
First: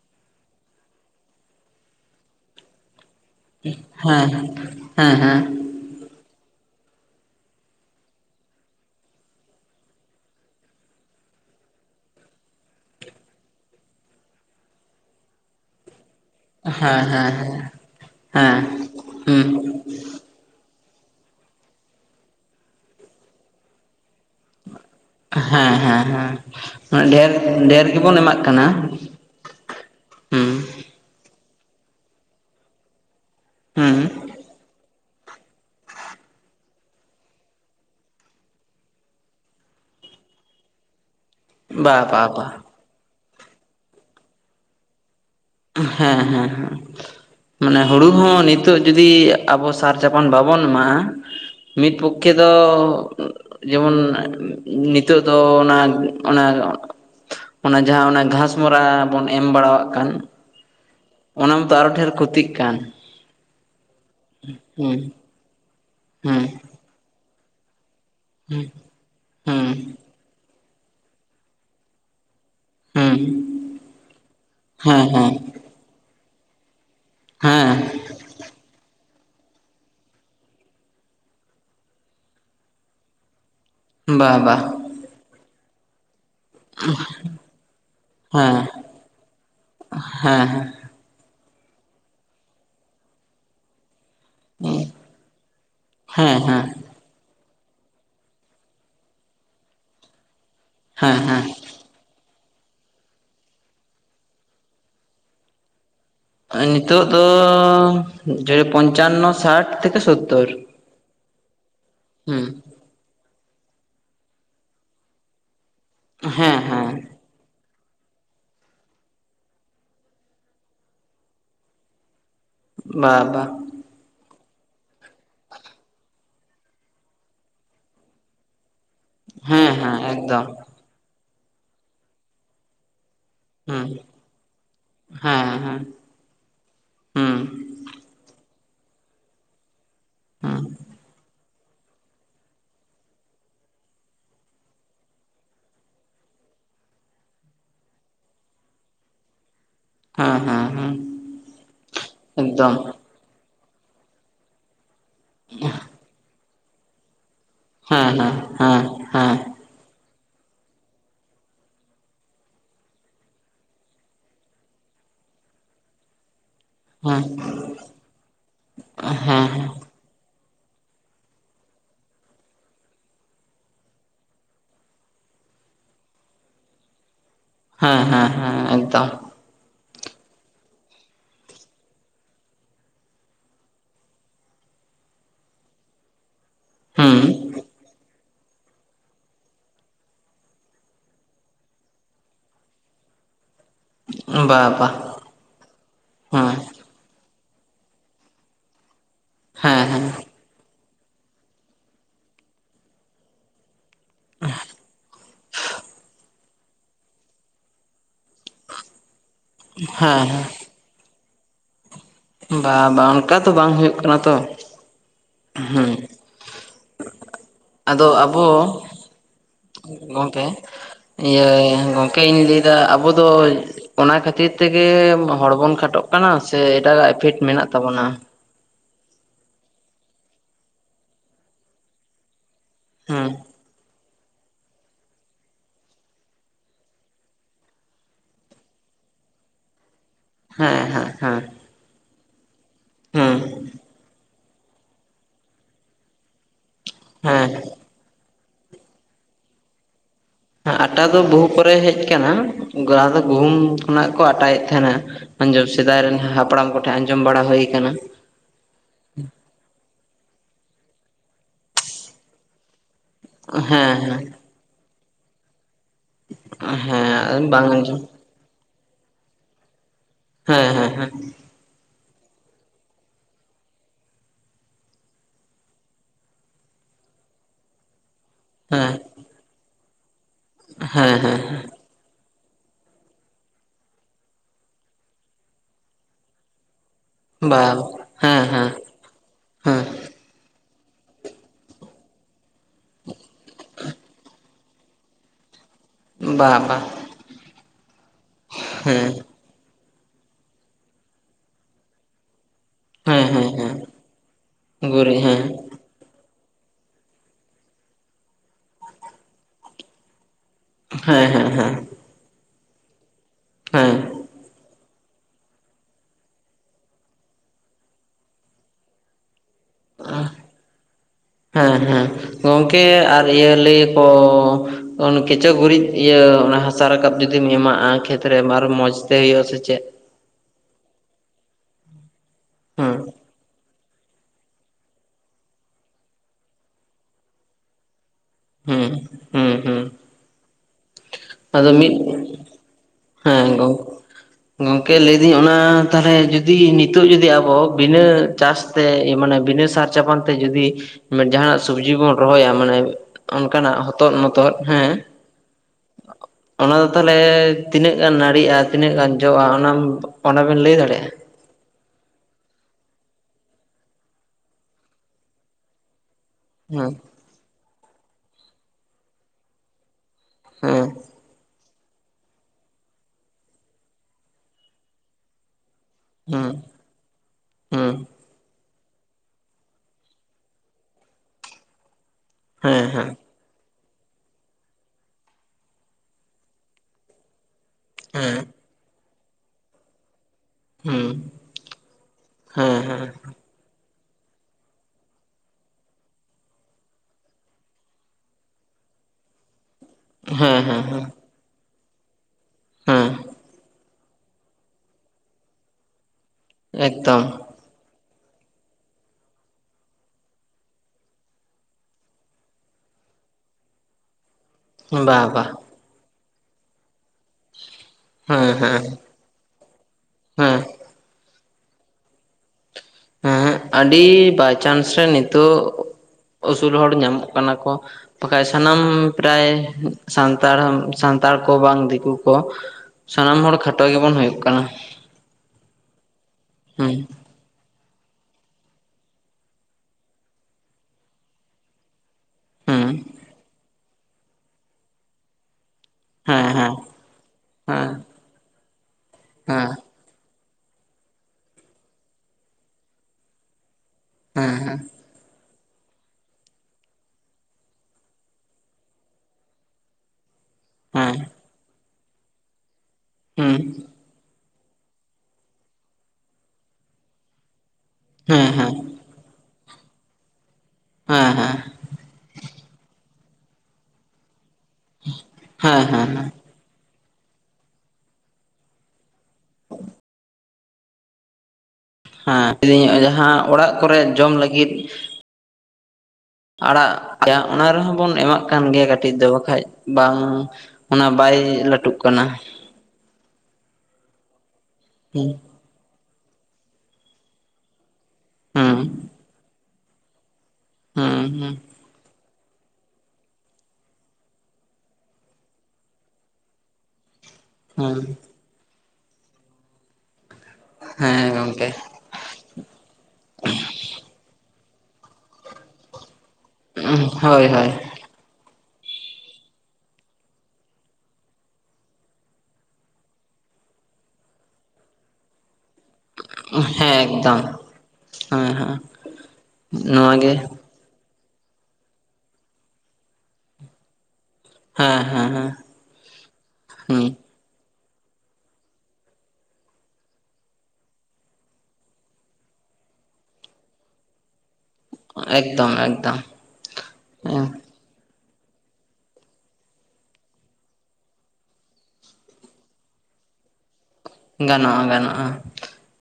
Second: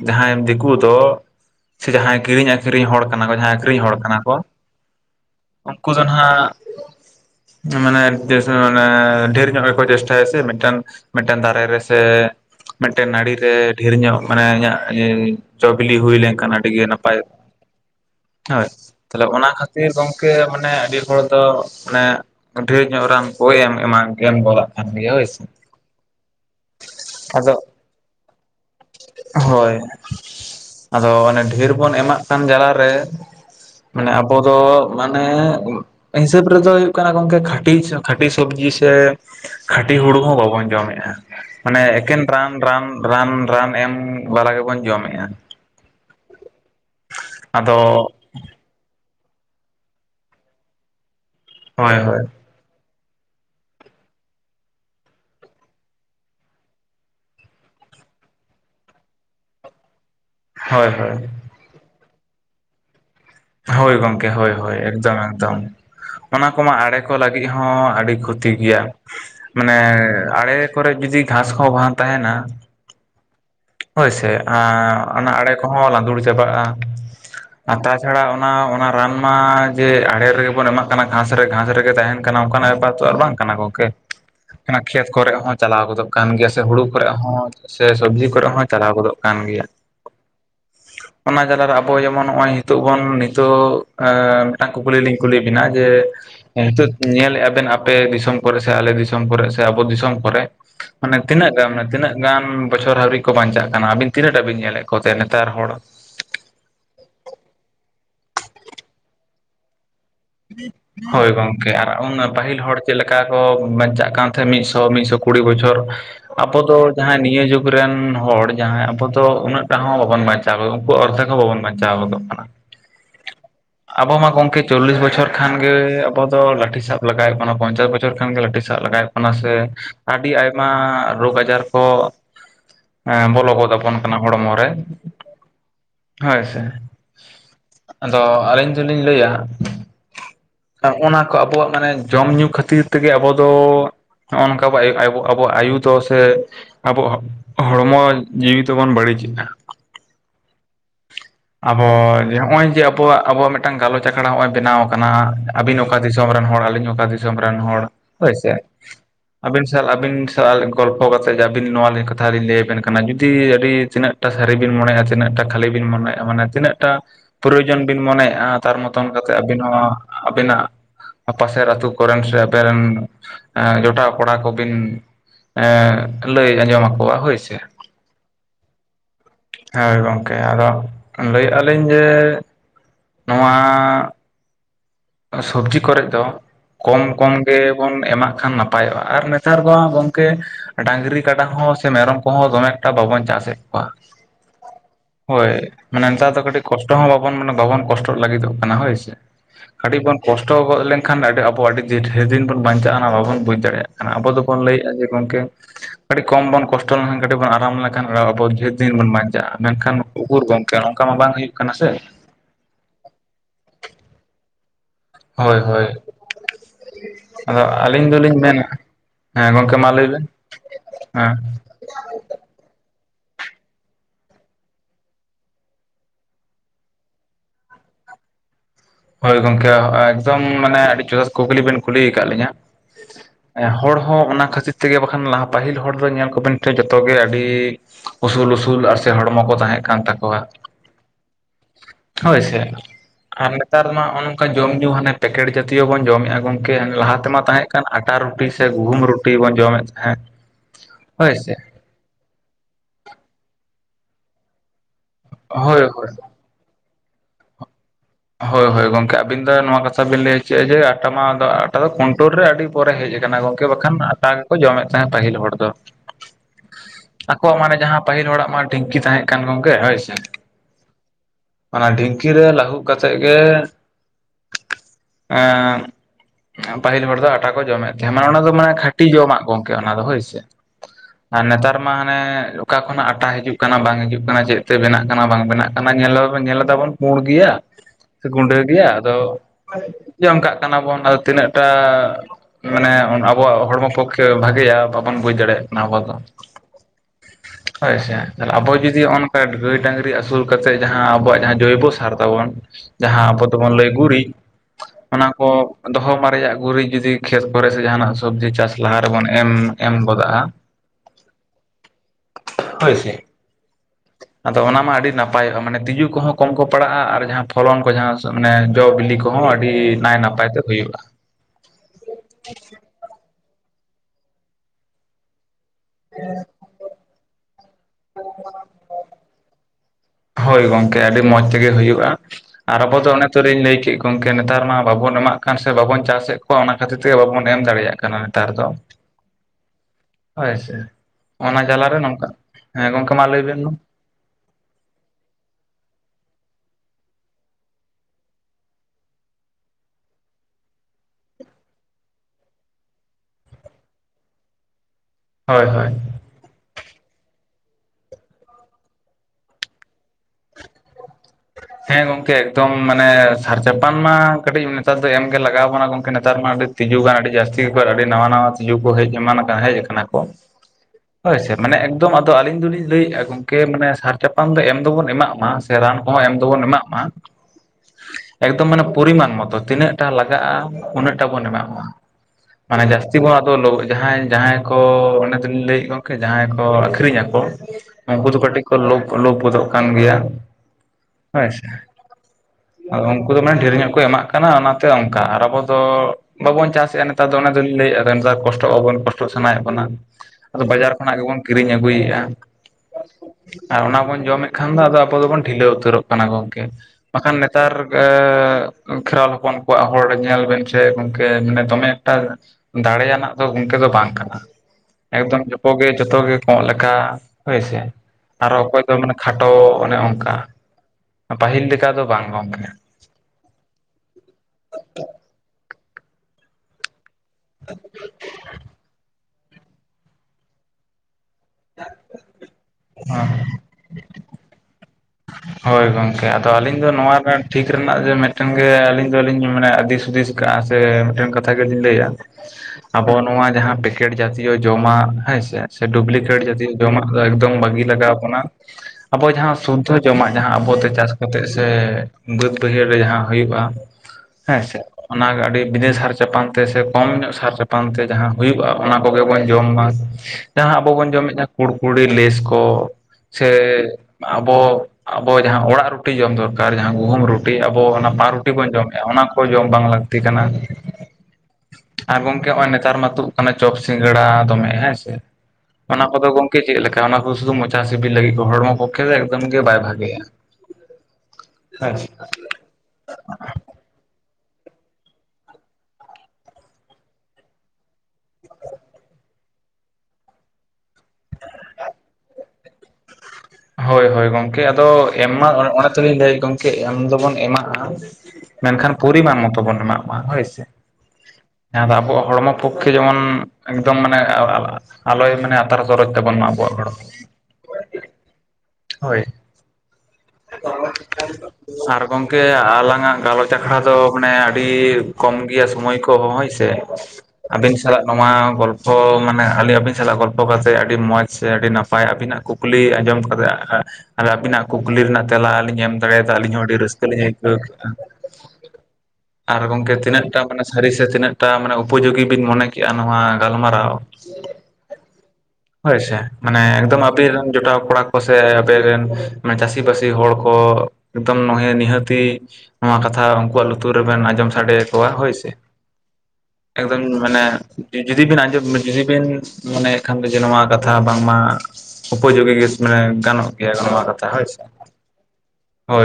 ᱡᱟᱦᱟᱸᱭ ᱫᱤᱠᱩ ᱫᱚ ᱥᱮ ᱡᱟᱦᱟᱸᱭ ᱠᱤᱨᱤᱧ ᱟᱹᱠᱷᱨᱤᱤᱧ ᱦᱚᱲ ᱠᱟᱱᱟ ᱠᱚ ᱡᱟᱦᱟᱸᱭ ᱟᱹᱠᱷᱨᱤᱧ ᱦᱚᱲ ᱠᱟᱱᱟ ᱦᱮᱸ ᱠᱚ ᱦᱮᱸ ᱦᱮᱸ ᱩᱱᱠᱩ ᱫᱚ ᱱᱟᱦᱟᱜ ᱡᱮᱢᱟᱱᱮ ᱰᱮᱥᱚᱱ ᱮ ᱴᱷᱮᱨ ᱧᱚᱜ ᱜᱮᱠᱚ ᱪᱮᱥᱴᱟᱭᱟ ᱥᱮ ᱢᱤᱫᱴᱟᱝ ᱢᱤᱫᱴᱮᱱ ᱫᱟᱨᱟᱭ ᱨᱮᱥᱮ ᱢᱤᱫᱴᱮᱱ ᱱᱟᱹᱲᱤᱨᱮ ᱰᱷᱮᱨ ᱧᱚᱜ ᱢᱟᱱᱮ ᱤᱧᱟᱹᱜ ᱡᱚ ᱵᱤᱞᱤ ᱦᱩᱭ ᱞᱮᱱ ᱠᱟᱱ ᱟᱹᱰᱤ ᱜᱮ ᱦᱮᱸ ᱱᱟᱯᱟᱭ ᱦᱮᱸ ᱦᱮᱸ ᱦᱮᱸ ᱦᱳᱭ ᱛᱟᱦᱞᱮ ᱦᱩᱸ ᱚᱱᱟ ᱠᱷᱟᱹᱛᱤᱨ ᱜᱚᱝ ᱠᱮ ᱢᱟᱱᱮ ᱟᱹᱰᱤ ᱦᱚᱲ ᱫᱚ ᱢᱟᱱᱮ ᱰᱷᱮᱨ ᱧᱚᱜ ᱨᱟᱱ ᱠᱚ ᱮᱢ ᱮᱢᱟ ᱮᱢ ᱜᱚᱫᱟᱜ ᱠᱟᱱ ᱜᱮᱭᱟ ᱦᱳᱭ ᱥᱮ ᱦᱮᱸ ᱦᱮᱸ ᱦᱮᱸ ᱰᱷᱮᱨ ᱟᱫᱚ ᱰᱷᱮᱨ ᱜᱮᱵᱚᱱ ᱮᱢᱟᱜ ᱠᱟᱱᱟ ᱦᱳᱭ ᱦᱩᱸ ᱟᱫᱚ ᱚᱱᱮ ᱰᱷᱮᱨ ᱵᱚᱱ ᱮᱢᱟᱜ ᱠᱟᱱ ᱡᱟᱞᱟᱨᱮ ᱦᱩᱸ ᱢᱟᱱᱮ ᱟᱵᱚ ᱫᱚ ᱢᱟᱱᱮ ᱦᱤᱥᱟᱹᱵ ᱨᱮᱫᱚ ᱦᱩᱭᱩᱜ ᱠᱟᱱᱟ ᱜᱚᱝᱠᱮ ᱠᱷᱟᱹᱴᱤ ᱥᱮ ᱠᱷᱟᱹᱴᱤ ᱥᱚᱵᱡᱤ ᱥᱮ ᱠᱷᱟᱹᱴᱤ ᱦᱩᱲᱩ ᱦᱚᱸ ᱵᱟᱵᱚᱱ ᱡᱚᱢᱮᱜᱼᱟ᱾ ᱢᱟᱱᱮ ᱵᱟ ᱮᱠᱮᱱ ᱵᱟ ᱵᱟ ᱨᱟᱱ ᱨᱟᱱ ᱨᱟᱱ ᱨᱟᱱᱮᱢ ᱵᱟᱞᱟ ᱜᱮᱵᱚᱱ ᱡᱚᱢᱮᱜᱼᱟ᱾ ᱦᱮᱸ ᱦᱮᱸ ᱟᱫᱚ ᱢᱟᱱᱮ ᱦᱩᱲᱩ ᱦᱚᱸ ᱱᱤᱛ ᱛᱳᱜ ᱡᱩᱫᱤ ᱟᱵᱚ ᱥᱟᱨ ᱪᱟᱯᱟᱱ ᱵᱟᱵᱚᱱ ᱮᱢᱟᱜᱼᱟ ᱢᱤᱫ ᱦᱳᱭ ᱦᱳᱭ ᱯᱚᱠᱠᱷᱮ ᱫᱚ ᱡᱮᱢᱚᱱ ᱱᱤᱛᱳᱜ ᱫᱚ ᱚᱱᱟ ᱚᱱᱟ ᱚᱱᱟ ᱡᱟᱦᱟᱸ ᱚᱱᱟ ᱜᱷᱟᱥᱢᱚᱨᱟ ᱵᱚᱱ ᱮᱢ ᱵᱟᱲᱟᱣᱟᱜ ᱠᱟᱱ ᱦᱳᱭ ᱦᱳᱭ ᱚᱱᱟ ᱢᱟᱛᱚ ᱟᱨᱚ ᱰᱷᱮᱨ ᱠᱷᱚᱛᱤᱜ ᱠᱟᱱ᱾ ᱦᱳᱭ ᱜᱚᱝᱠᱮ ᱦᱳᱭ ᱦᱳᱭ ᱦᱩᱸ ᱮᱠᱫᱚᱢ ᱮᱠᱫᱚᱢ ᱦᱩᱸ ᱚᱱᱟ ᱠᱚᱢᱟ ᱟᱲᱮ ᱠᱚ ᱞᱟᱹᱜᱤᱫ ᱦᱚᱸ ᱟᱹᱰᱤ ᱠᱷᱚᱛᱤ ᱦᱩᱸ ᱜᱮᱭᱟ ᱦᱩᱸ ᱢᱟᱱᱮ ᱟᱲᱮ ᱠᱚᱨᱮ ᱡᱩᱫᱤ ᱜᱷᱟᱸᱥ ᱦᱚᱸ ᱵᱟᱝ ᱛᱟᱦᱮᱱᱟ ᱦᱩᱸ ᱦᱳᱭᱥᱮ ᱟᱻ ᱦᱮᱸ ᱚᱱᱟ ᱦᱮᱸ ᱟᱲᱮ ᱠᱚᱦᱚᱸ ᱞᱟᱸᱫᱩᱲ ᱪᱟᱵᱟᱜᱼᱟ ᱟ ᱦᱮᱸ ᱫᱟᱡ ᱪᱷᱟᱲᱟ ᱚᱱᱟ ᱚᱱᱟ ᱨᱟᱱ ᱢᱟ ᱡᱮ ᱟᱲᱮ ᱨᱮᱜᱮ ᱵᱚᱱ ᱮᱢᱟᱜ ᱠᱟᱱᱟ ᱜᱷᱟᱸᱥ ᱨᱮ ᱜᱷᱟᱸᱥ ᱨᱮᱜᱮ ᱛᱟᱦᱮᱱ ᱠᱟᱱᱟ ᱚᱱᱠᱟᱱᱟᱜ ᱵᱮᱯᱟᱨᱛᱚ ᱟᱨ ᱵᱟᱝ ᱠᱟᱱᱟ ᱜᱚᱝᱠᱮ ᱵᱟ ᱵᱟ ᱚᱱᱟ ᱠᱷᱮᱛ ᱠᱚᱨᱮᱜ ᱦᱚᱸ ᱪᱟᱞᱟᱣ ᱜᱚᱫᱚᱜ ᱠᱟᱱ ᱜᱮᱭᱟ ᱥᱮ ᱦᱩᱲᱩ ᱠᱚᱨᱮ ᱦᱚᱸ ᱥᱮ ᱥᱚᱵᱡᱤ ᱠᱚᱨᱮᱜ ᱦᱮᱸ ᱦᱚᱸ ᱪᱟᱞᱟᱣ ᱜᱚᱫᱚᱜ ᱠᱟᱱ ᱜᱮᱭᱟ᱾ ᱦᱮᱸ ᱦᱮᱸ ᱚᱱᱟ ᱡᱟᱞᱟᱨᱮ ᱟᱵᱚ ᱡᱮᱢᱚᱱ ᱱᱚᱜᱚᱭ ᱱᱤᱛᱳᱜ ᱵᱚᱱ ᱱᱤᱛᱳᱜ ᱮᱸᱻ ᱢᱤᱫᱴᱟᱝ ᱠᱩᱠᱞᱤ ᱞᱤᱧ ᱠᱩᱞᱤ ᱵᱤᱱᱟ ᱡᱮ ᱦᱮᱸ ᱦᱮᱸ ᱱᱤᱛᱳᱜ ᱧᱮᱞᱮᱫᱼᱟ ᱵᱮᱱ ᱟᱯᱮ ᱫᱤᱥᱚᱢ ᱠᱚᱨᱮ ᱥᱮ ᱟᱞᱮ ᱫᱤᱥᱚᱢ ᱠᱚᱨᱮ ᱥᱮ ᱟᱵᱚ ᱫᱤᱥᱚᱢ ᱠᱚᱨᱮ ᱢᱟᱱᱮ ᱦᱮᱸ ᱦᱮᱸ ᱛᱤᱱᱟᱹᱜ ᱜᱟᱱ ᱛᱤᱱᱟᱹᱜ ᱜᱟᱱ ᱵᱚᱪᱷᱚᱨ ᱦᱟᱣᱨᱤᱠ ᱠᱚ ᱵᱟᱧᱪᱟᱜ ᱠᱟᱱᱟ ᱟᱹᱵᱤᱱ ᱛᱤᱱᱟᱹᱜ ᱴᱟ ᱵᱤᱱ ᱧᱮᱞᱮᱫ ᱠᱚᱛᱮ ᱱᱮᱛᱟᱨ ᱦᱚᱲ? ᱱᱤᱛᱳᱜ ᱫᱚ ᱡᱮ ᱯᱚᱧᱪᱟᱱᱱᱚ ᱥᱟᱴ ᱛᱷᱮᱠᱮ ᱥᱚᱛᱛᱳᱨ᱾ ᱦᱳᱭ ᱜᱚᱝᱠᱮ ᱟᱨ ᱩᱱ ᱯᱟᱹᱦᱤᱞ ᱦᱚᱲ ᱪᱮᱫ ᱞᱮᱠᱟ ᱠᱚ ᱵᱟᱧᱪᱟᱜ ᱠᱟᱱ ᱛᱟᱦᱮᱸᱫ ᱢᱤᱫᱥᱚ ᱢᱤᱫᱥᱚ ᱠᱩᱲᱤ ᱵᱚᱪᱷᱚᱨ ᱦᱮᱸ ᱟᱵᱚ ᱫᱚ ᱦᱮᱸ ᱡᱟᱦᱟᱸᱭ ᱱᱤᱭᱟᱹ ᱡᱩᱠ ᱨᱮᱱ ᱦᱚᱲ ᱡᱟᱦᱟᱸᱭ ᱟᱵᱚ ᱫᱚ ᱩᱱᱟᱹᱜ ᱴᱟ ᱦᱚᱸ ᱵᱟᱵᱚᱱ ᱵᱟᱧᱪᱟᱣ ᱜᱚᱫᱚᱜ ᱩᱱᱠᱩᱣᱟᱜ ᱚᱨᱫᱷᱮᱠ ᱦᱚᱸ ᱵᱟᱵᱚᱱ ᱵᱟᱧᱪᱟᱣ ᱜᱚᱫᱚᱜ ᱠᱟᱱᱟ। ᱵᱟ ᱵᱟ ᱾ ᱟᱵᱚ ᱢᱟ ᱜᱚᱝᱠᱮ ᱪᱚᱞᱞᱤᱥ ᱵᱚ ᱵᱚᱪᱷᱚᱨ ᱠᱷᱟᱱ ᱜᱮ ᱟᱵᱚ ᱫᱚ ᱞᱟᱴᱷᱤ ᱥᱟᱵ ᱞᱟᱜᱟᱭᱮᱫ ᱵᱚᱱᱟ ᱯᱚᱧᱪᱟᱥ ᱵᱚᱪᱷᱚᱨ ᱠᱷᱟᱱ ᱜᱮ ᱞᱟᱴᱷᱤ ᱥᱟᱵ ᱞᱟᱜᱟᱭᱮᱫ ᱵᱚᱱᱟ᱾ ᱚᱱᱟ ᱥᱮ ᱦᱮᱸ ᱦᱮᱸ ᱟᱹᱰᱤ ᱮᱠᱫᱚᱢ ᱟᱭᱢᱟ ᱨᱳᱜᱽ ᱟᱡᱟᱨ ᱠᱚ ᱮᱸ ᱵᱚᱞᱚ ᱜᱚᱫ ᱦᱩᱸ ᱟᱵᱚᱱ ᱠᱟᱱᱟ ᱦᱚᱲᱢᱚ ᱨᱮ ᱦᱮᱸ ᱦᱮᱸ ᱦᱳᱭ ᱥᱮ ᱾ ᱦᱩᱸ ᱟᱫᱚ ᱟᱹᱞᱤᱧ ᱫᱚᱞᱤᱧ ᱞᱟᱹᱭᱟ [unintelligible] ᱚᱱᱟ ᱠᱚ ᱟᱵᱚᱣᱟᱜ ᱢᱟᱱᱮ ᱡᱚᱢ ᱧᱩ ᱠᱷᱟᱹᱛᱤᱨ ᱛᱮᱜᱮ ᱟᱵᱚ ᱫᱚ ᱱᱚᱜ ᱱᱚᱝᱠᱟ ᱟᱵᱚᱣᱟᱜ ᱟᱵᱚᱣᱟᱜ ᱟᱭᱩ ᱛᱚ ᱥᱮ ᱟᱵᱚ ᱦᱚᱲᱢᱚ ᱡᱤᱣᱤ ᱛᱮᱵᱚᱱ ᱵᱟᱹᱲᱤᱡᱮᱟ ᱾ ᱦᱮᱸ ᱦᱮᱸ ᱦᱮᱸ᱾ ᱟᱵᱚ ᱡᱮ ᱱᱚ-ᱚᱭ ᱮᱠᱫᱚᱢ ᱡᱮ ᱟᱵᱚᱣᱟᱜ ᱟᱵᱚᱣᱟᱜ ᱢᱤᱫᱴᱟᱝ ᱜᱟᱞᱚᱪ ᱟᱠᱷᱲᱟ ᱱᱚ-ᱚᱭ ᱵᱮᱱᱟᱣ ᱠᱟᱱᱟ ᱟᱹᱵᱤᱱ ᱚᱠᱟ ᱫᱤᱥᱚᱢ ᱨᱮᱱ ᱦᱚᱲ ᱟᱹᱞᱤᱧ ᱚᱠᱟ ᱫᱤᱥᱚᱢ ᱨᱮᱱ ᱦᱚᱲ ᱦᱮᱸ ᱦᱮᱸ ᱦᱳᱭᱥᱮ, ᱦᱮᱸ ᱦᱮᱸ ᱟᱹᱵᱤᱱ ᱪᱟᱞ ᱟᱹᱵᱤᱱ ᱥᱟᱶ ᱜᱚᱞᱯᱚ ᱠᱟᱛᱮ ᱟᱹᱵᱤᱱ ᱱᱚᱣᱟ ᱠᱟᱛᱷᱟ ᱞᱤᱧ ᱞᱟᱹᱭ ᱟᱵᱮᱱ ᱠᱟᱱᱟ ᱡᱩᱫᱤ ᱟᱹᱰᱤ ᱛᱤᱱᱟᱹᱜ ᱴᱟ ᱥᱟᱹᱨᱤ ᱵᱤᱱ ᱢᱚᱱᱮᱭᱮᱜ-ᱟ ᱛᱤᱱᱟᱹᱜ ᱴᱟ ᱠᱷᱟᱹᱞᱤ ᱵᱤᱱ ᱢᱚᱱᱮ ᱢᱟᱱᱮ ᱛᱤᱱᱟᱹᱜᱴᱟ ᱦᱮᱸ ᱯᱨᱚᱭᱳᱡᱚᱱ ᱵᱤᱱ ᱢᱚᱱᱮᱭᱮᱜ-ᱟ ᱛᱟᱨ ᱢᱚᱛᱚᱱ ᱠᱟᱛᱮ ᱦᱮᱸ ᱟᱵᱤᱱ ᱦᱚᱸ ᱟᱵᱤᱱᱟᱜ ᱯᱟᱥᱮᱨ ᱟᱛᱳ ᱠᱚᱨᱮᱱ ᱥᱮ ᱟᱵᱮᱱ ᱨᱮᱱ ᱮᱸ ᱡᱚᱴᱟᱣ ᱠᱚᱲᱟ ᱠᱚᱵᱤᱱ ᱮᱸ ᱞᱟᱹᱭ ᱟᱸᱡᱚᱢ ᱟᱠᱚᱣᱟ ᱦᱳᱭᱥᱮ ᱾ ᱦᱮᱸ ᱦᱮᱸ ᱦᱮᱸ ᱮᱠᱫᱚᱢ ᱾ ᱦᱳᱭ ᱜᱚᱝᱠᱮ ᱟᱫᱚ ᱞᱟᱹᱭᱮᱫ ᱟᱹᱞᱤᱧ ᱡᱮ ᱱᱚᱣᱟ ᱥᱚᱵᱡᱤ ᱠᱚᱨᱮ ᱫᱚ ᱠᱚᱢ ᱦᱩᱸ ᱠᱚᱢ ᱜᱮᱵᱚᱱ ᱮᱢᱟᱜ ᱠᱷᱟᱱ ᱱᱟᱯᱟᱭ ᱱᱟᱯᱟᱭᱚᱜ-ᱟ, ᱟᱨ ᱱᱮᱛᱟᱨ ᱫᱚ ᱜᱚᱝᱠᱮ ᱰᱟᱝᱨᱤ ᱠᱟᱰᱟ ᱦᱚᱸ ᱥᱮ ᱢᱮᱨᱚᱢ ᱠᱚᱦᱚᱸ ᱫᱚᱢᱮ ᱮᱠᱴᱟ ᱵᱟᱵᱚᱱ ᱪᱟᱥᱮᱫ ᱠᱚᱣᱟ᱾ ᱵᱟ ᱵᱟ ᱦᱳᱭ ᱢᱟᱱᱮ ᱱᱮᱛᱟᱨ ᱫᱚ ᱦᱮᱸ ᱠᱟᱹᱴᱤᱡ ᱠᱚᱥ- ᱠᱚᱥᱴᱚ ᱦᱚᱸ ᱵᱟᱵᱚᱱ ᱢᱟᱱᱮ ᱵᱟᱵᱚᱱ ᱠᱚᱥᱴᱚᱜ ᱞᱟᱹᱜᱤᱫᱚᱜ ᱠᱟᱱᱟ ᱦᱳᱭ ᱥᱮ ᱾ ᱦᱮᱸ ᱠᱟᱹᱴᱤᱡ ᱦᱮᱸ ᱵᱚᱱ ᱠᱚᱥᱴᱚ ᱜᱚᱫ ᱞᱮᱱᱠᱷᱟᱱ ᱟᱹᱰᱤ ᱟᱵᱚ ᱟᱹᱰᱤ ᱰᱷᱮᱨ ᱫᱤᱱ ᱵᱚᱱ ᱵᱟᱧᱪᱟᱜ-ᱟ ᱵᱟᱵᱚᱱ ᱵᱩᱡᱽ ᱫᱟᱲᱮᱭᱟᱜ᱾ ᱟᱵᱚ ᱫᱚᱵᱚᱱ ᱞᱟᱹᱭᱮᱫ-ᱟ ᱡᱮ ᱜᱚᱝᱠᱮ ᱟᱹᱰᱤ ᱠᱚᱢ ᱵᱚᱱ ᱠᱚᱥᱴᱚ ᱛᱮᱦᱮᱧ ᱠᱟᱹᱴᱤᱡ ᱵᱚᱱ ᱟᱨᱟᱢ ᱞᱮᱠᱷᱟᱱ ᱟᱵᱚ ᱫᱷᱮᱨ ᱫᱤᱱ ᱵᱚᱱ ᱵᱟᱧᱪᱟᱜ-ᱟ ᱢᱮᱱᱠᱷᱟᱱ ᱦᱮᱸ ᱩᱠᱩᱨ ᱦᱮᱸ ᱵᱚᱝ? ᱚᱱᱠᱟ ᱢᱟ ᱵᱟᱝ ᱦᱩᱭᱩᱜ ᱠᱟᱱᱟ ᱥᱮ ᱵᱟ ᱵᱟᱝ ᱚᱱᱠᱟ ᱛᱚ ᱵᱟᱝ ᱦᱩᱭᱩᱜ ᱠᱟᱱᱟ ᱛᱚ᱾ ᱦᱳᱭ ᱦᱳᱭ ᱦᱮᱸ ᱟᱫᱚ ᱟᱹᱞᱤᱧ ᱫᱚᱞᱤᱧ ᱢᱮᱱ-ᱟ ᱦᱮᱸ ᱜᱚᱢᱠᱮ ᱢᱟ ᱞᱟᱹᱭ ᱵᱮᱱ ᱦᱮᱸ ᱠᱟᱹᱡ ᱤᱧ ᱞᱟᱹᱭᱫᱟ ᱟᱵᱚ ᱫᱚ ᱚᱱᱟ ᱠᱷᱟᱹᱛᱤᱨ ᱛᱮᱜᱮ ᱦᱚᱲᱵᱚᱱ ᱠᱷᱟᱴᱚᱜ ᱠᱟᱱᱟ ᱥᱮ ᱮᱴᱟᱜᱟᱜ ᱮᱯᱷᱮᱠᱴ ᱢᱮᱱᱟᱜ ᱛᱟᱵᱚᱱᱟ? ᱦᱳᱭ ᱜᱚᱝᱠᱮ ᱮᱠᱫᱚᱢ ᱢᱟᱱᱮ ᱟᱹᱰᱤ ᱡᱚᱥ ᱠᱩᱠᱞᱤ ᱵᱮᱱ ᱠᱩᱞᱤ ᱟᱠᱟᱫ ᱞᱤᱧᱟᱹ᱾ ᱦᱮᱸ ᱦᱚᱲ ᱦᱚᱸ ᱚᱱᱟ ᱠᱷᱟᱹᱛᱤᱨ ᱛᱮᱜᱮ ᱵᱟᱠᱷᱟᱱ ᱞᱟᱦᱟ ᱯᱟᱹᱦᱤᱞ ᱦᱚᱲ ᱫᱚ ᱧᱮᱞ ᱠᱚᱵᱮᱱ ᱡᱚᱛᱚ ᱜᱮ ᱟᱹᱰᱤ ᱩᱥᱩᱞ ᱩᱥᱩᱞ ᱟᱨ ᱥᱮ ᱦᱚᱲᱢᱚ ᱠᱚ ᱛᱟᱦᱮᱸ ᱠᱟᱱ ᱛᱟᱠᱚᱣᱟ ᱾ ᱦᱮᱸ ᱦᱮᱸ ᱦᱮᱸ᱾ ᱦᱳᱭ ᱥᱮ ᱟᱨ ᱱᱮᱛᱟᱨ ᱢᱟ ᱱᱚᱜ ᱱᱚᱝᱠᱟ ᱡᱚᱢ ᱧᱩ ᱦᱟᱱᱮ ᱯᱮᱠᱮᱴ ᱡᱟᱹᱛᱤᱭᱚ ᱵᱚᱱ ᱡᱚᱢᱮᱫᱼᱟ᱾ ᱜᱚᱢᱠᱮ ᱞᱟᱦᱟ ᱛᱮᱢᱟ ᱦᱮᱸ ᱛᱟᱦᱮᱸ ᱠᱟᱱ ᱟᱴᱟ ᱨᱩᱴᱤ ᱥᱮ ᱜᱩᱦᱩᱢ ᱨᱩᱴᱤ ᱵᱚᱱ ᱡᱚᱢᱮᱫ ᱛᱟᱦᱮᱸᱫ᱾ ᱟᱴᱟ ᱫᱚ ᱦᱳᱭ ᱵᱚᱦᱩ ᱥᱮ ᱯᱚᱨᱮ ᱦᱮᱡ ᱟᱠᱟᱱᱟ᱾ ᱞᱟᱦᱟ ᱫᱚ ᱜᱩᱦᱩᱢ ᱠᱷᱚᱱᱟᱜ ᱠᱚ ᱟᱴᱟᱭᱮᱫ ᱛᱟᱦᱮᱸᱱ-ᱟ ᱾ ᱟᱸᱡᱚᱢ ᱦᱳᱭ ᱥᱮᱫᱟᱭ ᱦᱳᱭ ᱨᱮᱱ ᱦᱟᱯᱲᱟᱢ ᱠᱚᱴᱷᱮᱱ ᱟᱸᱡᱚᱢ ᱵᱟᱲᱟ ᱦᱩᱭ ᱟᱠᱟᱱ-ᱟ ᱾ ᱦᱳᱭ ᱦᱳᱭ ᱜᱚᱝᱠᱮ ᱟᱵᱤᱱ ᱫᱚ ᱱᱚᱣᱟ ᱠᱟᱛᱷᱟ ᱵᱤᱱ ᱞᱟᱹᱭ ᱦᱚᱪᱚᱭᱮᱫᱟ ᱡᱮ ᱟᱴᱟ ᱢᱟ ᱫᱚ ᱟᱴᱟ ᱫᱚ ᱠᱚᱱᱴᱳᱞ ᱨᱮ ᱟᱰᱤ ᱯᱚᱨᱮ ᱦᱮᱡ ᱟᱠᱟᱱ-ᱟ ᱾ ᱠᱟᱱᱟ ᱜᱚᱝᱠᱮ ᱵᱟᱠᱷᱟᱱ ᱦᱮᱸ ᱟᱴᱟ ᱦᱮᱸ ᱜᱮᱠᱚ ᱡᱚᱢᱮᱫ ᱛᱟᱦᱮᱸᱫ ᱯᱟᱹᱦᱤᱞ ᱦᱚᱲ ᱫᱚ᱾ ᱦᱮᱸ ᱟᱠᱚᱣᱟᱜ ᱵᱟᱝ ᱢᱟᱱᱮ ᱟᱸᱡᱚᱢ ᱡᱟᱦᱟᱸ ᱯᱟᱹᱦᱤᱞ ᱦᱚᱲᱟᱜ ᱢᱟ ᱰᱷᱤᱝᱠᱤ ᱛᱟᱦᱮᱸᱜ ᱠᱟᱱ ᱜᱚᱝᱠᱮ ᱦᱳᱭᱥᱮ᱾ ᱦᱮᱸ ᱦᱮᱸ ᱦᱮᱸ᱾ ᱚᱱᱟ ᱰᱷᱤᱝᱠᱤ ᱨᱮ ᱞᱟᱹᱦᱩᱫ ᱠᱟᱛᱮᱫ ᱜᱮ ᱮᱸ ᱯᱟᱹᱦᱤᱞ ᱦᱚᱲ ᱫᱚ ᱟᱴᱟ ᱠᱚ ᱡᱚᱢᱮᱫ ᱛᱟᱦᱮᱸᱫ ᱢᱟᱱᱮ ᱚᱱᱟ ᱫᱚ ᱢᱟᱱᱮ ᱠᱷᱟᱹᱴᱤ ᱡᱚᱢᱟᱜ ᱜᱚᱝᱠᱮ ᱚᱱᱟ ᱫᱚ ᱦᱳᱭ ᱥᱮ᱾ ᱦᱮᱸ ᱦᱮᱸ ᱦᱮᱸ᱾ ᱟᱴᱟ ᱢᱟ ᱦᱟᱱᱮ ᱚᱠᱟ ᱠᱷᱚᱱᱟᱜ ᱟᱴᱟ ᱦᱤᱡᱩᱜ ᱠᱟᱱᱟ ᱵᱟᱝ ᱦᱤᱡᱩᱜ ᱠᱟᱱᱟ ᱪᱮᱫ ᱛᱮ ᱵᱮᱱᱟᱜ ᱠᱟᱱᱟ ᱵᱟᱝ ᱵᱮᱱᱟᱜ ᱠᱟᱱᱟ᱾ ᱧᱮᱞ ᱦᱚ ᱵᱟᱵᱮᱱ ᱧᱮᱞ ᱞᱮᱫᱟᱵᱚᱱ ᱯᱩᱲ ᱜᱮᱭᱟ ᱵᱟᱝ ᱥᱮ ᱦᱮᱸ ᱜᱩᱰᱟᱹ ᱦᱮᱸ ᱜᱮᱭᱟ ᱟᱫᱚ ᱦᱮᱸ ᱡᱚᱢ ᱠᱟᱜ ᱠᱟᱱᱟ ᱵᱚᱱ ᱟᱫᱚ ᱛᱤᱱᱟᱹᱜ ᱴᱟ ᱢᱟᱱᱮ ᱟᱵᱚᱣᱟᱜ ᱦᱚᱲᱢᱚ ᱯᱚᱠᱠᱷᱮ ᱵᱷᱟᱜᱮ ᱜᱮᱭᱟ ᱵᱟᱵᱚᱱ ᱵᱩᱡᱽ ᱫᱟᱲᱮᱭᱟᱜ ᱠᱟᱱᱟ ᱟᱵᱚ ᱫᱚ᱾ ᱵᱟ ᱵᱟ ᱦᱳᱭ ᱥᱮ ᱟᱵᱚ ᱡᱩᱫᱤ ᱦᱮᱸ ᱚᱱ ᱜᱟᱹᱭ ᱰᱟᱹᱝᱨᱤ ᱟᱹᱥᱩᱞ ᱠᱟᱛᱮᱫ ᱡᱟᱦᱟᱸ ᱟᱵᱚᱣᱟᱜ ᱡᱟᱦᱟᱸ ᱡᱳᱭᱵᱚ ᱥᱟᱨ ᱛᱟᱵᱚᱱ ᱡᱟᱦᱟᱸ ᱦᱮᱸ ᱟᱵᱚ ᱦᱮᱸ ᱫᱚᱵᱚᱱ ᱦᱮᱸ ᱞᱟᱹᱭ ᱜᱩᱨᱤᱡ᱾ ᱜᱩᱨᱤᱡ ᱚᱱᱟ ᱦᱮᱸ ᱠᱚ ᱫᱚᱦᱚ ᱢᱟᱨᱮᱭᱟᱜ ᱜᱩᱨᱤᱡ ᱡᱩᱫᱤ ᱠᱷᱮᱛ ᱠᱚᱨᱮ ᱥᱮ ᱡᱟᱦᱟᱱᱟᱜ ᱥᱚᱵᱽᱡᱤ ᱪᱟᱥ ᱞᱟᱦᱟ ᱨᱮᱵᱚᱱ ᱮᱢ ᱮᱢ ᱜᱚᱫᱟᱼᱟ᱾ ᱦᱮᱸ ᱦᱮᱸ ᱦᱮᱸ᱾ ᱦᱳᱭ ᱥᱮ᱾ ᱦᱮᱸ᱾ ᱟᱫᱚ ᱚᱱᱟ ᱢᱟ ᱟᱹᱰᱤ ᱱᱟᱯᱟᱭᱚᱜᱼᱟ᱾ ᱢᱟᱱᱮ ᱛᱤᱡᱩ ᱠᱚᱦᱚᱸ ᱠᱚᱢ ᱠᱚ ᱯᱟᱲᱟᱜᱼᱟ᱾ ᱟᱨ ᱡᱟᱦᱟᱸ ᱯᱷᱚᱞᱚᱱ ᱠᱚ ᱡᱟᱦᱟᱸ ᱢᱟᱱᱮ ᱡᱚ ᱵᱤᱞᱤ ᱠᱚᱦᱚᱸ ᱟᱰ ᱦᱮᱸ ᱦᱮᱸ ᱜᱚᱝᱠᱮ ᱟᱨ ᱤᱭᱟᱹ ᱞᱟᱹᱭᱟᱠᱚ ᱚᱱ ᱠᱮᱪᱚ ᱜᱩᱨᱤᱡ ᱤᱭᱟᱹ ᱚᱱᱟ ᱦᱟᱥᱟ ᱨᱟᱠᱟᱵ ᱡᱩᱫᱤᱢ ᱮᱢᱟᱜᱼᱟ᱾ ᱠᱷᱮᱛ ᱨᱮᱢ ᱟᱨᱚ ᱢᱚᱸᱡᱽ ᱛᱮ ᱦᱩᱭᱩᱜᱼᱟ ᱥᱮ ᱪᱮᱫ? ᱦᱳᱭ ᱜᱚᱝᱠᱮ ᱟᱹᱰᱤ ᱢᱚᱸᱡᱽ ᱛᱮᱜᱮ ᱦᱩᱭᱩᱜᱼᱟ᱾ ᱟᱨ ᱟᱵᱚ ᱦᱮᱸ ᱫᱚ ᱚᱱᱟ ᱛᱚᱨᱤᱧ ᱞᱟᱹᱭ ᱠᱮᱫ ᱜᱚᱝᱠᱮ ᱱᱮᱛᱟᱨ ᱢᱟ ᱵᱟᱵᱚᱱ ᱮᱢᱟᱜ ᱠᱟᱱ ᱥᱮ ᱵᱟᱵᱚᱱ ᱪᱟᱥᱮᱫ ᱠᱚᱣᱟ ᱚᱱᱟ ᱠᱷᱟᱹᱛᱤᱨ ᱛᱮᱜᱮ ᱵᱟᱵᱚᱱ ᱮᱢ ᱫᱟᱲᱮᱭᱟᱜ ᱠᱟᱱᱟ᱾ ᱱᱮᱛᱟᱨ ᱫᱚ ᱦᱮᱸ ᱦᱮᱸ ᱦᱮᱸ ᱦᱳᱭ ᱥᱮ᱾ ᱚᱱᱟ ᱟᱫᱚ ᱢᱤᱫ ᱡᱟᱞᱟᱨᱮ ᱱᱚᱝᱠᱟ ᱦᱮᱸ ᱜᱚᱝᱠᱮ ᱢᱟ ᱞᱟᱹᱭ ᱦᱮᱸ ᱵᱮᱱ ᱢᱟ᱾ ᱜᱚᱝ ᱜᱚᱝᱠᱮ ᱞᱟᱹᱭᱫᱟᱹᱧ ᱚᱱᱟ ᱛᱟᱦᱚᱞᱮ ᱡᱩᱫᱤ ᱱᱤᱛᱚᱜ ᱡᱩᱫᱤ ᱟᱵᱚ ᱵᱤᱱᱟᱹ ᱪᱟᱥ ᱛᱮ ᱢᱟᱱᱮ ᱵᱤᱱᱟᱹ ᱥᱟᱨ ᱪᱟᱯᱟᱱ ᱛᱮ ᱡᱩᱫᱤ ᱢᱮᱫ ᱡᱟᱦᱱᱟᱜ ᱥᱚᱵᱡᱤ ᱵᱚᱱ ᱨᱚᱦᱚᱭ-ᱟ᱾ ᱢᱟᱱᱮ ᱚᱱᱠᱟᱱᱟᱜ ᱦᱚᱛᱚᱫ ᱢᱚᱛᱚᱦᱫ ᱦᱮᱸ ᱦᱳᱭ ᱦᱳᱭ᱾ [inaudible] ᱚᱱᱟ ᱫᱚ ᱛᱟᱞᱦᱮ ᱛᱤᱱᱟᱹᱜ ᱜᱟᱱ ᱱᱟᱹᱲᱤᱜᱼᱟ, ᱛᱤᱱᱟᱹᱜ ᱛᱤᱱᱟᱹᱜ ᱜᱟᱱ ᱡᱚᱜᱼᱟ᱾ ᱚᱱᱟ ᱚᱱᱟ ᱵᱮᱱ ᱞᱟᱹᱭ ᱫᱟᱲᱮᱭᱟᱜᱼᱟ? ᱦᱮᱸ ᱜᱚᱝᱠᱮ ᱮᱠᱫᱚᱢ ᱢᱟᱱᱮ ᱥᱟᱨ ᱪᱟᱯᱟᱱ ᱢᱟ ᱠᱟᱹᱴᱤᱡ ᱱᱮᱛᱟᱨ ᱫᱚ ᱮᱢᱜᱮ ᱞᱟᱜᱟᱣ ᱵᱚᱱ-ᱟ ᱜᱚᱝᱠᱮ ᱠᱮ ᱱᱮᱛᱟᱨ ᱢᱟ ᱟᱹᱰᱤ ᱦᱮᱸ ᱛᱤᱡᱩ ᱜᱟᱱ ᱟᱹᱰᱤ ᱡᱟᱹᱥᱛᱤ ᱜᱮᱠᱚ ᱟᱹᱰᱤ ᱱᱟᱣᱟ ᱱᱟᱣᱟ ᱛᱤᱡᱩ ᱠᱚ ᱦᱮᱡ ᱮᱢᱟᱱ ᱦᱮᱡ ᱟᱠᱟᱱᱟ ᱠᱚ᱾ ᱦᱩᱸ᱾ ᱦᱳᱭᱥᱮ ᱢᱟᱱᱮ ᱮᱠᱫᱚᱢ ᱟᱫᱚ ᱟᱞᱤᱧ ᱫᱩᱞᱤᱧ ᱞᱟᱹᱭᱮᱫᱼᱟ ᱜᱚᱝᱠᱮ ᱢᱟᱱᱮ ᱥᱟᱨ ᱪᱟᱯᱟᱱ ᱫᱚ ᱮᱢ ᱫᱚᱵᱚᱱ ᱮᱢᱟᱜ ᱢᱟ ᱥᱮ ᱨᱟᱱ ᱠᱚᱦᱚ ᱦᱮᱸ ᱫᱚᱵᱚᱱ ᱮᱢᱟᱜ ᱢᱟ᱾ ᱮᱠᱫᱚᱢ ᱢᱟᱱᱮ ᱯᱚᱨᱤᱢᱟᱱ ᱢᱚᱛᱚ ᱛᱤᱱᱟᱹᱜᱴᱟ ᱞᱟᱜᱟᱜᱼᱟ ᱦᱩᱱᱟᱹᱜ ᱴᱟ ᱵᱚᱱ ᱮᱢᱟᱜ ᱢᱟ ᱱᱚᱣᱟ᱾ ᱢᱟᱱᱮ ᱦᱮᱸ ᱦᱮᱸ ᱡᱟᱥᱛᱤ ᱵᱟᱱ ᱟᱫᱚ ᱞᱳ ᱡᱟᱦᱟᱸᱭ ᱡᱟᱦᱟᱸᱭ ᱠᱚ ᱚᱱᱮ ᱫᱚᱞᱤᱧ ᱞᱟᱹᱭᱮᱫ ᱠᱚᱝᱠᱮ ᱡᱟᱦᱟᱸᱭ ᱠᱚ ᱟᱠᱷᱨᱤᱧ ᱟᱠᱚ ᱩᱱᱠᱩ ᱫᱚ ᱦᱮᱸ ᱠᱟᱹᱴᱤᱡ ᱠᱚ ᱞᱳᱵᱷᱚ ᱞᱳᱵᱷᱚ ᱜᱚᱫᱚᱜ ᱠᱟᱱ ᱜᱮᱭᱟ᱾ ᱦᱩᱸ᱾ ᱦᱳᱭ ᱥᱮ᱾ ᱟᱫᱚ ᱩᱱᱠᱩ ᱫᱚ ᱢᱟᱱᱮ ᱰᱷᱮᱨ ᱧᱚᱜ ᱠᱚ ᱮᱢᱟᱜ ᱠᱟᱱᱟ ᱚᱱᱟᱛᱮ ᱚᱱᱠᱟ ᱟᱨ ᱟᱵᱚ ᱫᱚ ᱵᱟᱵᱚᱱ ᱪᱟᱥᱮᱜᱼᱟ ᱱᱮᱛᱟᱨ ᱫᱚ ᱚᱱᱟ ᱫᱚ ᱞᱤᱧ ᱞᱟᱹᱭᱮᱫᱼᱟ ᱫᱚ ᱱᱮᱛᱟᱨ ᱠᱚᱥᱴᱚᱜ ᱟᱵᱚᱱ ᱠᱚᱥᱴᱚᱜ ᱥᱟᱱᱟᱭᱮᱫ ᱵᱚᱱᱟ᱾ ᱦᱮᱸ ᱟᱫᱚ ᱵᱟᱡᱟᱨ ᱦᱮᱸ ᱠᱷᱚᱱᱟᱜ ᱜᱮᱵᱚᱱ ᱠᱤᱨᱤᱧ ᱟᱹᱜᱩᱭᱮᱫ-ᱟ ᱦᱮᱸ ᱟᱨ ᱚᱱᱟ ᱵᱚᱱ ᱡᱚᱢᱮᱫ ᱠᱷᱟᱱ ᱫᱚ ᱟᱫᱚ ᱟᱵᱚ ᱫᱚᱵᱚᱱ ᱰᱷᱤᱞᱟᱹᱣ ᱩᱛᱟᱹᱨᱚᱜ ᱠᱟᱱᱟ ᱜᱚᱝᱠᱮ᱾ ᱮᱠᱫᱚᱢ ᱵᱟᱠᱷᱟᱱ ᱱᱮᱛ ᱱᱮᱛᱟᱨ ᱠᱷᱮᱨᱣᱟᱞ ᱦᱚᱯᱚᱱ ᱠᱚᱣᱟᱜ ᱦᱚᱲ ᱧᱮᱞ ᱵᱮᱱ ᱥᱮ ᱜᱚᱝᱠᱮ ᱢᱟᱱᱮ ᱫᱚᱢᱮ ᱮᱠᱴᱟ ᱫᱟᱲᱮᱭᱟᱱᱟᱜ ᱫᱚ ᱜᱚᱝᱠᱮ ᱫᱚ ᱵᱟᱝ ᱠᱟᱱᱟ᱾ ᱵᱟ ᱮᱠᱫᱚᱢ ᱵᱟ ᱪᱚᱯ ᱜᱮ ᱡᱚᱛᱚᱜᱮ ᱠᱚᱸᱜ ᱞᱮᱠᱟ ᱦᱳᱭᱥᱮ ᱦᱮᱸ ᱟᱨᱚ ᱚᱠᱚᱭ ᱦᱮᱸ ᱫᱚ ᱢᱟᱱᱮ, ᱠᱷᱟᱴᱚ ᱚᱱᱮ ᱚᱱᱠᱟ᱾ ᱦᱮᱸ ᱯᱟᱹᱦᱤᱞ ᱞᱮᱠᱟ ᱫᱚ ᱵᱟᱝ ᱜᱚᱝᱠᱮ? ᱩᱸᱦᱩᱹᱜ ᱟᱹᱰᱤ ᱵᱟᱭᱪᱟᱱᱥ ᱨᱮ ᱱᱤᱛᱚᱜ ᱩᱥᱩᱞ ᱦᱚᱲ ᱧᱟᱢᱚᱜ ᱠᱟᱱᱟᱠᱚ ᱵᱟᱠᱷᱟᱡ ᱥᱟᱱᱟᱢ ᱯᱮᱨᱟᱭ ᱥᱟᱱᱛᱟᱲ ᱥᱟᱱᱛᱟᱲ ᱠᱚ ᱵᱟᱝ ᱫᱤᱠᱩ ᱠᱚ ᱥᱟᱱᱟᱢ ᱦᱚᱲ ᱠᱷᱟᱴᱚ ᱜᱮᱵᱚᱱ ᱦᱩᱭᱩᱜ ᱠᱟᱱᱟ᱾ ᱦᱳᱭ ᱜᱚᱝᱠᱮ ᱟᱫᱚ ᱟᱹᱞᱤᱧ ᱫᱚ ᱦᱩᱸ ᱱᱚᱣᱟ ᱨᱮᱱ ᱴᱷᱤᱠ ᱨᱮᱱᱟᱜ ᱡᱮ ᱢᱤᱫᱴᱮᱱ ᱜᱮ ᱟᱹᱞᱤᱧ ᱫᱚᱞᱤᱧ ᱢᱟᱱᱮ ᱫᱤᱥ ᱦᱩᱫᱤᱥ ᱟᱠᱟᱫᱼᱟ ᱥᱮ ᱢᱤᱫᱴᱮᱱ ᱠᱟᱛᱷᱟ ᱜᱮᱞᱤᱧ ᱞᱟᱹᱭᱮᱜ-ᱟ᱾ ᱦᱩᱸ ᱟᱵᱚ ᱱᱚᱣᱟ ᱡᱟᱦᱟᱸ ᱯᱮᱠᱮᱴ ᱡᱟᱛᱤᱭᱚ ᱡᱚᱢᱟᱜ ᱦᱮᱸ ᱥᱮ, ᱥᱮ ᱰᱩᱵᱞᱤᱠᱮᱴ ᱦᱮᱸ ᱡᱟᱛᱤᱭ ᱦᱮᱸ ᱡᱚᱢᱟᱜ ᱫᱚ ᱮᱜᱚᱫᱚᱢ ᱵᱟᱹᱜᱤ ᱦᱮᱸ ᱞᱟᱜᱟᱣ ᱟᱵᱚᱱᱟ ᱟᱵᱚ ᱡᱟᱦᱟᱸ ᱥᱩᱫᱽᱫᱷᱚ ᱡᱚᱢᱟᱜ ᱡᱟᱦᱟᱸ ᱟᱵᱚᱛᱮ ᱪᱟᱥ ᱠᱟᱛᱮ ᱥᱮ ᱵᱟᱹᱫᱽ ᱵᱟᱹᱭᱦᱟᱹᱲ ᱨᱮ ᱡᱟᱦᱟᱸ ᱦᱩᱭᱩᱜᱼᱟ᱾ ᱦᱮᱸ ᱥᱮ᱾ ᱚᱱᱟᱜᱮ ᱟᱹᱰᱤ ᱵᱤᱱᱟᱹ ᱥᱟᱨ ᱪᱟᱯᱟᱱ ᱛᱮ ᱥᱮ ᱠᱚᱢ ᱧᱚᱜ ᱥᱟᱨ ᱪᱟᱯᱟᱱ ᱛᱮ ᱦᱩᱭᱩᱜᱼᱟ ᱚᱱᱟ ᱠᱚᱜᱮ ᱵᱚᱱ ᱡᱚᱢ ᱢᱟ᱾ ᱡᱟᱦᱟᱸ ᱟᱵᱚ ᱵᱚᱱ ᱦᱮᱸ ᱡᱚᱢᱮᱫᱼᱟ ᱠᱩᱲᱠᱲᱤ ᱞᱮᱥ ᱠᱚ ᱥᱮ ᱦᱩᱸ ᱟᱵᱚ ᱟᱵᱚ ᱡᱟᱦᱟᱸ ᱚᱲᱟᱜ ᱨᱩᱴᱤ ᱡᱚᱢ ᱫᱚᱨᱠᱟᱨ ᱡᱟᱦᱟᱸ ᱜᱩᱦᱩᱢ ᱨᱩᱴᱤ ᱟᱵᱚ ᱚᱱᱟ ᱯᱟᱸ ᱦᱮᱸ ᱨᱩᱴᱤ ᱦᱮᱸ ᱵᱚᱱ ᱦᱮᱸ ᱡᱚᱢᱮᱫᱼᱟ ᱚᱱᱟ ᱠᱚ ᱡᱚᱢ ᱵᱟᱝ ᱞᱟᱹᱠᱛᱤ ᱠᱟᱱᱟ᱾ ᱦᱮᱸ ᱦᱮᱸ, ᱟᱨ ᱜᱚᱝᱠᱮ ᱱᱚᱜ-ᱚᱭ ᱱᱮᱛᱟᱨ ᱢᱟ ᱛᱩᱫ ᱠᱟᱱᱟ ᱪᱚᱯ ᱥᱤᱸᱜᱟᱹᱲᱟ ᱫᱚᱢᱮ ᱦᱮᱸ ᱥᱮ ᱦᱮᱸ ᱦᱮᱸ ᱦᱮᱸ ᱚᱱᱟ ᱠᱚᱫᱚ ᱦᱮᱸ ᱜᱚᱝᱠᱮ ᱪᱮᱫ ᱞᱮᱠᱟ ᱚᱱᱟ ᱠᱚᱫᱚ ᱥᱩᱫᱩ ᱢᱚᱪᱟ ᱥᱤᱵᱤᱞ ᱞᱟᱹᱜᱤᱫ ᱦᱚᱲᱢᱚ ᱯᱚᱠᱷᱮ ᱫᱚ ᱮᱠᱫᱚᱢ ᱜᱮ ᱵᱟᱭ ᱵᱷᱟᱜ ᱜᱮᱭᱟ᱾ ᱦᱮᱸ ᱞᱟᱹᱭᱫᱟᱹᱧ ᱡᱟᱦᱟᱸ ᱚᱲᱟᱜ ᱠᱚᱨᱮ ᱡᱚᱢ ᱞᱟᱹᱜᱤᱫ, ᱟᱲᱟᱜ ᱪᱟ ᱚᱱᱟ ᱨᱮᱦᱚᱸ ᱵᱚᱱ ᱮᱢᱟᱜ ᱠᱟᱱ ᱜᱮᱭᱟ ᱠᱟᱹᱴᱤᱡ ᱫᱚ ᱵᱟᱠᱷᱟᱡ ᱵᱟᱝ ᱚᱱᱟ ᱵᱟᱭ ᱞᱟᱹᱴᱩᱜ ᱠᱟᱱᱟ᱾ ᱦᱳᱭ ᱦᱳᱭ ᱜᱚᱝᱠᱮ ᱟᱫᱚ ᱦᱩᱸ ᱮᱢ ᱢᱟ ᱚᱱᱮ ᱛᱚᱞᱤᱧ ᱞᱟᱹᱭ ᱜᱚᱢᱠᱮ ᱮᱢ ᱫᱚᱵᱚᱱ ᱮᱢᱟᱜᱼᱟ᱾ ᱢᱮᱱᱠᱷᱟᱱ ᱦᱩᱸ ᱯᱚᱨᱤᱢᱟᱱ ᱢᱚᱛᱚ ᱵᱚᱱ ᱮᱢᱟᱜ ᱢᱟ ᱦᱳᱭ ᱥᱮ᱾ ᱦᱩᱸ ᱦᱩᱸ, ᱡᱟᱦᱟᱸ ᱫᱚ ᱟᱵᱚᱣᱟᱜ ᱦᱚᱲᱢᱚ ᱯᱚᱠᱷᱮ ᱡᱮᱢᱚᱱ ᱮᱠᱫᱚᱢ ᱢᱟᱱᱮ ᱟᱞ ᱟᱞ ᱟᱞᱚᱭ ᱢᱟᱱᱮ ᱟᱛᱟᱨ ᱛᱚᱨᱚᱡ ᱛᱟᱵᱚᱱ ᱢᱟ ᱟᱵᱚᱣᱟᱜ ᱡᱚᱲᱢᱚ᱾ ᱦᱩᱸ, ᱦᱳᱭ᱾ ᱦᱮᱸ ᱜᱚᱝᱠᱮ [unintelligible] ᱥᱟᱨ ᱜᱚᱝᱠᱮ ᱟᱞᱟᱝᱟᱜ ᱜᱟᱞᱚᱪ ᱟᱠᱷᱲᱟ ᱫᱚ ᱢᱟᱱᱮ ᱟᱹᱰᱤ ᱠᱚᱢ ᱜᱮᱭᱟ ᱥᱳᱢᱚᱭ ᱠᱚ ᱦᱳᱭ ᱥᱮ᱾ ᱥᱮ ᱦᱳᱭ ᱦᱳᱭ ᱟᱵᱮᱱ ᱥᱟᱞᱟᱜ ᱱᱚᱣᱟ ᱜᱚᱞᱯᱷᱚ ᱢᱟᱱᱮ ᱟᱞᱤᱧ ᱟᱵᱤᱱ ᱥᱟᱞᱟᱜ ᱜᱚᱞᱯᱚ ᱠᱟᱛᱮ ᱟᱹᱰᱤ ᱢᱚᱡᱽ ᱥᱮ ᱟᱹᱰᱤ ᱱᱟᱯᱟᱭ ᱟᱵᱤᱱᱟᱜ ᱠᱩ ᱠᱩᱠᱞᱤ ᱟᱸᱡᱚᱢ ᱠᱟᱛᱮ ᱟᱹᱵᱤᱱᱟᱜ ᱠᱩᱠᱞᱤ ᱨᱮᱱᱟᱜ ᱛᱮᱞᱟ ᱟᱞᱤᱧ ᱮᱢ [unintelligible] ᱟᱹᱞᱤᱧ ᱦᱚᱸ ᱟᱹᱰᱤ ᱦᱮᱸ ᱨᱟᱹᱥᱠᱟᱹ ᱞᱤᱧ ᱮᱠᱫᱚᱢ ᱟᱹᱭᱠᱟᱹᱣ ᱠᱮᱫᱼᱟ ᱦᱮᱸ ᱦᱮᱸ ᱟᱨ ᱜᱚᱝᱠᱮ ᱱᱚᱣᱟ ᱜᱮ ᱛᱤᱱᱟᱹᱜᱴᱟ ᱢᱟᱱᱮ ᱥᱟᱹᱨᱤ ᱥᱮ ᱛᱤᱱᱟᱹᱜ ᱴᱟ ᱢᱟᱱᱮ ᱩᱯᱚᱡᱳᱜᱤ ᱵᱤᱱ ᱢᱚᱱᱮ ᱠᱮᱜᱼᱟ ᱱᱚᱣᱟ ᱜᱟᱞᱢᱟᱨᱟᱣ, ᱦᱮᱸ ᱦᱮᱸ ᱦᱮᱸ ᱦᱳᱭᱥᱮ ᱢᱟᱱᱮ ᱮᱠᱫᱚᱢ ᱦᱩᱸ ᱟᱵᱮᱱ ᱨᱮᱱ ᱡᱚᱴᱟᱣ ᱠᱚᱲᱟ ᱠᱚ ᱥᱮ ᱟᱵᱮᱱ ᱨᱮᱱ ᱢᱟᱱᱮ ᱪᱟᱹᱥᱤ ᱵᱟᱹᱥᱤ ᱦᱚᱲ ᱠᱚ ᱮᱠᱫᱚᱢ ᱱᱚ ᱼᱮ ᱱᱤᱦᱟᱹᱛᱤ ᱱᱚᱣᱟ ᱠᱟᱛᱷᱟ ᱩᱱᱠᱩᱣᱟᱜ ᱞᱩᱛᱩᱨ ᱨᱮᱵᱮᱱ ᱟᱸᱡᱚᱢ ᱥᱟᱰᱮ ᱠᱚᱭᱟ ᱦᱳᱭ ᱥᱮ ᱮᱠᱫᱚᱢ ᱮᱠᱫᱚᱢ ᱮᱠᱫᱚᱢ ᱢᱟᱱᱮ ᱡᱩᱫᱤ ᱵᱤᱱ ᱟᱸᱡᱚᱢ ᱡᱩᱫᱤ ᱵᱤᱱ ᱢᱚᱱᱮᱭᱮᱫ ᱠᱷᱟᱱ ᱫᱚ ᱡᱮ ᱱᱚᱣᱟ ᱠᱟᱛᱷᱟ ᱵᱟᱝᱢᱟ ᱩᱯᱚᱡᱳᱜᱤ ᱜᱮ ᱢᱟᱱᱮ ᱜᱟᱱᱚᱜ ᱜᱮᱭᱟ ᱱᱚᱣᱟ ᱠᱟᱛᱷᱟ ᱦᱳᱭ ᱥᱮ ᱜᱟᱱᱚᱜᱼᱟ ᱜᱟᱱᱚᱜᱼᱟ, ᱦᱳᱭ